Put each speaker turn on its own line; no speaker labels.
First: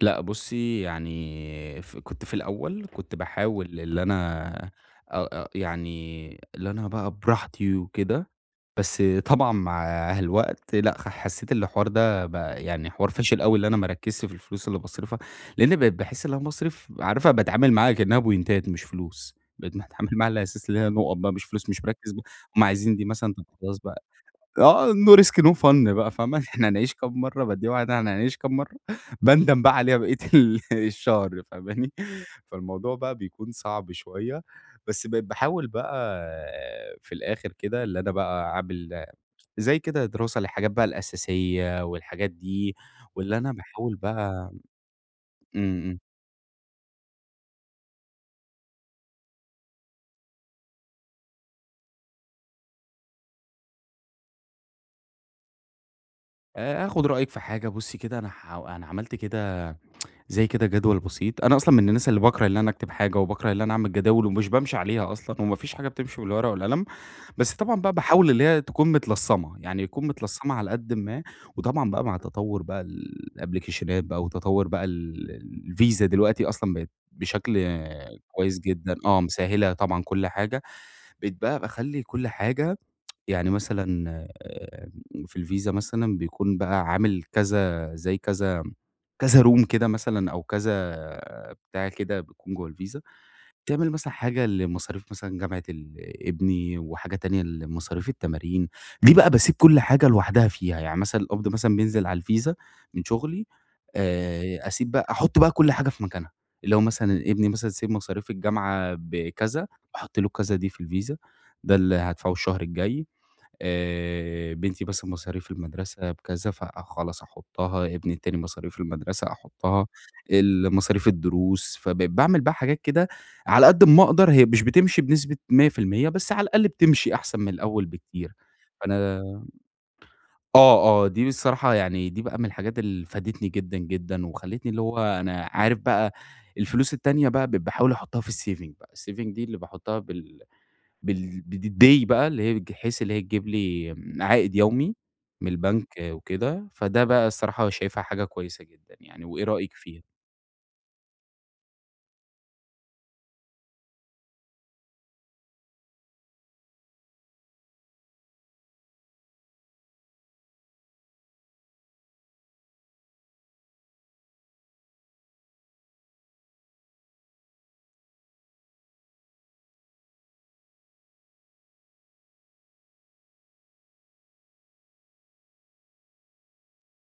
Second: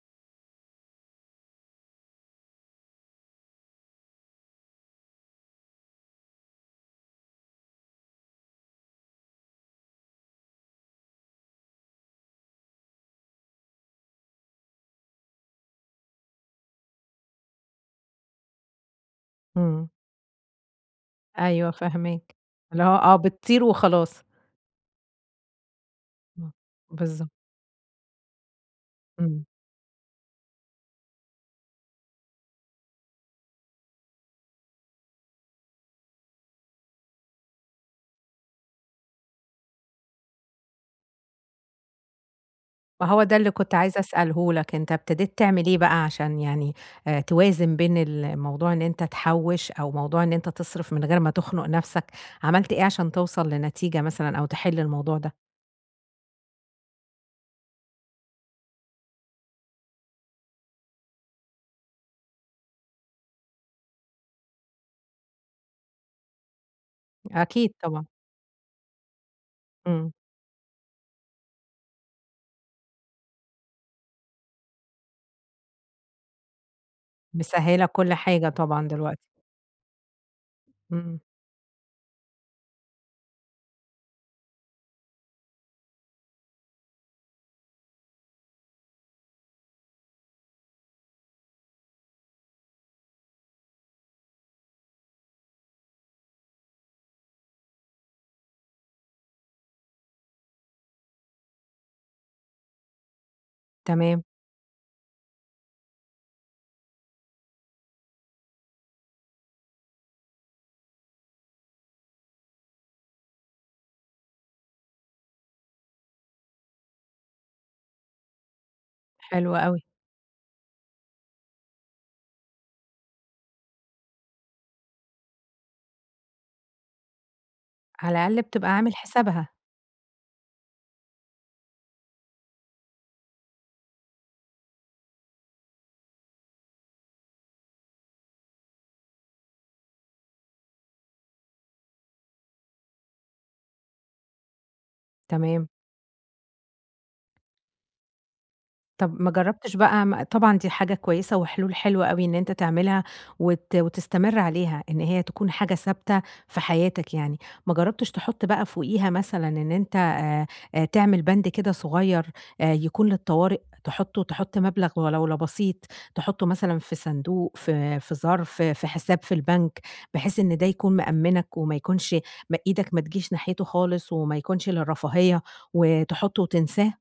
لأ، بُصي يعني ف كنت في الأول كنت باحاول اللي أنا أ أ يعني اللي أنا بَقى براحتي وكده، بس طبعًا مع الوقت لأ خ حسيت اللي الحوار ده بَقى يعني حوار فاشل أوي اللي أنا ما اركِّزش في الفلوس اللي باصرفها، لإني بقيت باحس إن أنا باصرف عارفة باتعامل معاها كأنها بوينتات مش فلوس بقيت
إمم.
متعامل معاها على أساس اللي هي نقط بَقى مش فلوس
أيوه
مش مركِّز بق
فاهماك،
هُم
اللي
عايزين
هو
دي
آه،
مثلًا
بتطير
خلاص بَقى
وخلاص.
آه no risk no fun بَقى فاهمة؟
آه،
إحنا هنعيش كام
بالضبط.
مرة بادّيها واحدة إحنا هنعيش كام مرة
إمم.
باندم بَقى عليها بقية ال الشهر فاهماني؟ فالموضوع بَقى بيكون صعب شوية بس بقيت باحاول بَقى في الآخر كده اللي أنا بَقى عامل زي كده دراسة للحاجات بَقى الأساسية والحاجات دي
ما هو ده
واللي
اللي
أنا
كنت
باحاول
عايزة
بَقى
أسأله لك، أنت ابتديت تعمل إيه
إمم، إمم.
بَقى عشان يعني توازن بين ال الموضوع إن أنت تحوِّش أو موضوع إن أنت تِصرِف من غير ما تخنق نَفْسك، عملت إيه عشان توصل لنتيجة مثلًا أو تحل الموضوع ده؟
آآ، آخد رأيِك في حاجة بُصي كده، أنا حاو أنا عملت كده زي كده جدول بسيط أنا أصلًا من الناس اللي باكره اللي أنا أكتب حاجة وباكره اللي أنا أعمل جداول ومش بامشي عليها أصلًا، وما فيش حاجة بتمشي بالورقة والقلم، بس
أكيد
طبعًا بَقى
طبعًا.
باحاول اللي هي تكون متلصمة، يعني يكون
إمم.
متلصمة على قدٍ ما، وطبعًا بَقى مع تطور بَقى ال الأبلكيشنات بَقى وتطور بَقى ال الVisa دلوقتي أصلًا بقت بشكل
مسهِلة كل حاجة
كويس
طبعًا
جدًا
دلوقتي.
آه، مِسَهِّلة طبعًا كل حاجة
إمم.
بقيت بَقى باخلِّي كل حاجة يعني مثلًا آآ، في الVisa مثلًا بيكون بَقى عامل كذا زي كذا كذا room كده مثلًا أو كذا بتاع كده بيكون جوا الVisa بتعمل مثلًا حاجة لمصاريف مثلًا جامعة ال ابني، وحاجة تانية لمصاريف التمارين دي بَقى باسيب كل حاجة لوحدها فيها، يعني مثلًا القبض مثلًا بينزل على الVisa من شغلي
تمام.
آآ، أسيب بَقى أحُط بَقى كل حاجة في مكانها لو مثلًا ابني مثلًا say مصاريف الجامعة بكذا، باحط له الكذا دي في الVisa ده اللي هادفعه الشهر الجاي آآ، بنتي مثلًا مصاريف المدرسة بكذا، فخلاص أحُطها ابني التاني مصاريف المدرسة
حلو أوي.
أحُطها، ال مصاريف الدروس، فبقيت باعمل بَقى حاجات كده على قد أما أقدر، هي مش بتمشي بنسبة 100% بس على الأقل بتمشي أحسن من الأول
على
بكتير،
الأقل بتبقى
فأنا
عامل حسابها.
آه، آه، دي بصراحة يعني دي بَقى من الحاجات اللي فادتني جدًا، جدًا، وخلتني اللي هو أنا عارف بَقى الفلوس التانية بَقى بقيت باحاول أحطها في الsaving بَقى، الsaving دي اللي باحطها بال بال د د بالday بَقى اللي هي بج حيث اللي هي تجيب لي عائد يومي من
تمام.
البنك، وكده فده بَقى الصراحة شايفها حاجة كويسة جدًا
طَب
يعني،
ما
وإيه رأيِك
جربتش
فيها؟
بَقى طبعًا دي حاجة كويسة وحلول حلوة أوي إن أنت تعملها، وت وتستمر عليها، إن هي تكون حاجة ثابتة في حياتك يعني، ما جربتش تحط بَقى فوقيها مثلًا إن أنت آآ، تعمل بند كده صغير آآ يكون للطوارئ، تحُطه تحُط مبلغ ولولا بسيط تحطه مثلًا في صندوق في في ظرف في حساب في البنك بحيث إن ده يكون مأمِّنك وما يكونش م إيدك ما تجيش ناحيته خالص، وما يكونش للرفاهية وتحُطه وتنساه؟